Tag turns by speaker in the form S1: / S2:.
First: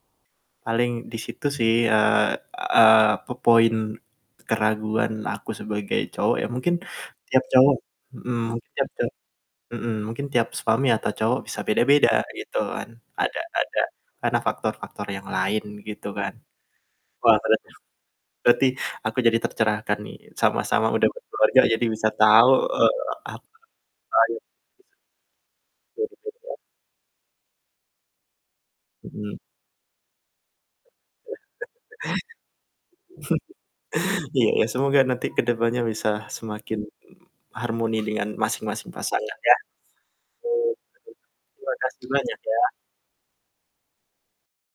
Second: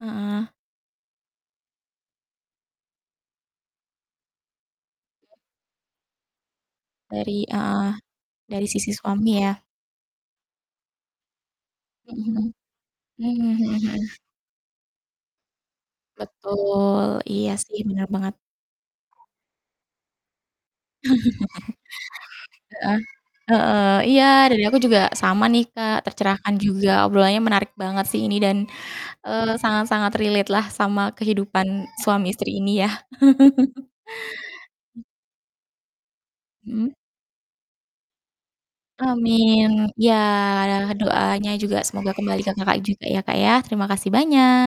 S1: Heeh.
S2: Paling di situ sih, eee eee, po point keraguan
S1: Iya.
S2: aku sebagai cowok ya, mungkin
S1: Dari
S2: tiap cowok
S1: heeh,
S2: mhm,
S1: dari
S2: tiap
S1: sisi
S2: tiap
S1: suami ya.
S2: mhm, mungkin tiap suami atau cowok bisa beda-beda
S1: Mmm, mhm.
S2: gitu kan, ada
S1: Mmm,
S2: ada
S1: mhm mhm.
S2: karena faktor-faktor yang lain gitu kan.
S1: Betul.
S2: Wah,
S1: Iya
S2: berarti
S1: sih, bener banget.
S2: berarti aku jadi tercerahkan nih, sama-sama udah berkeluarga jadi bisa tahu, eee,
S1: Heeh,
S2: ap
S1: heeh, iya, dari aku
S2: [unintelligible]
S1: juga sama nih Kak, tercerahkan
S2: [unintelligible]
S1: juga, obrolannya menarik banget sih ini, dan,
S2: Mmm.
S1: eee, sangat-sangat relate lah sama kehidupan suami istri ini ya.
S2: Iya iya, semoga
S1: M
S2: nanti ke depannya bisa semakin
S1: Mhm.
S2: harmoni dengan masing-masing pasangan ya.
S1: Amin. Ya
S2: [unintelligible]
S1: doanya
S2: Terima
S1: juga
S2: kasih
S1: semoga
S2: banyak
S1: kembali ke
S2: ya.
S1: Kakak juga ya Kak ya, terima kasih banyak.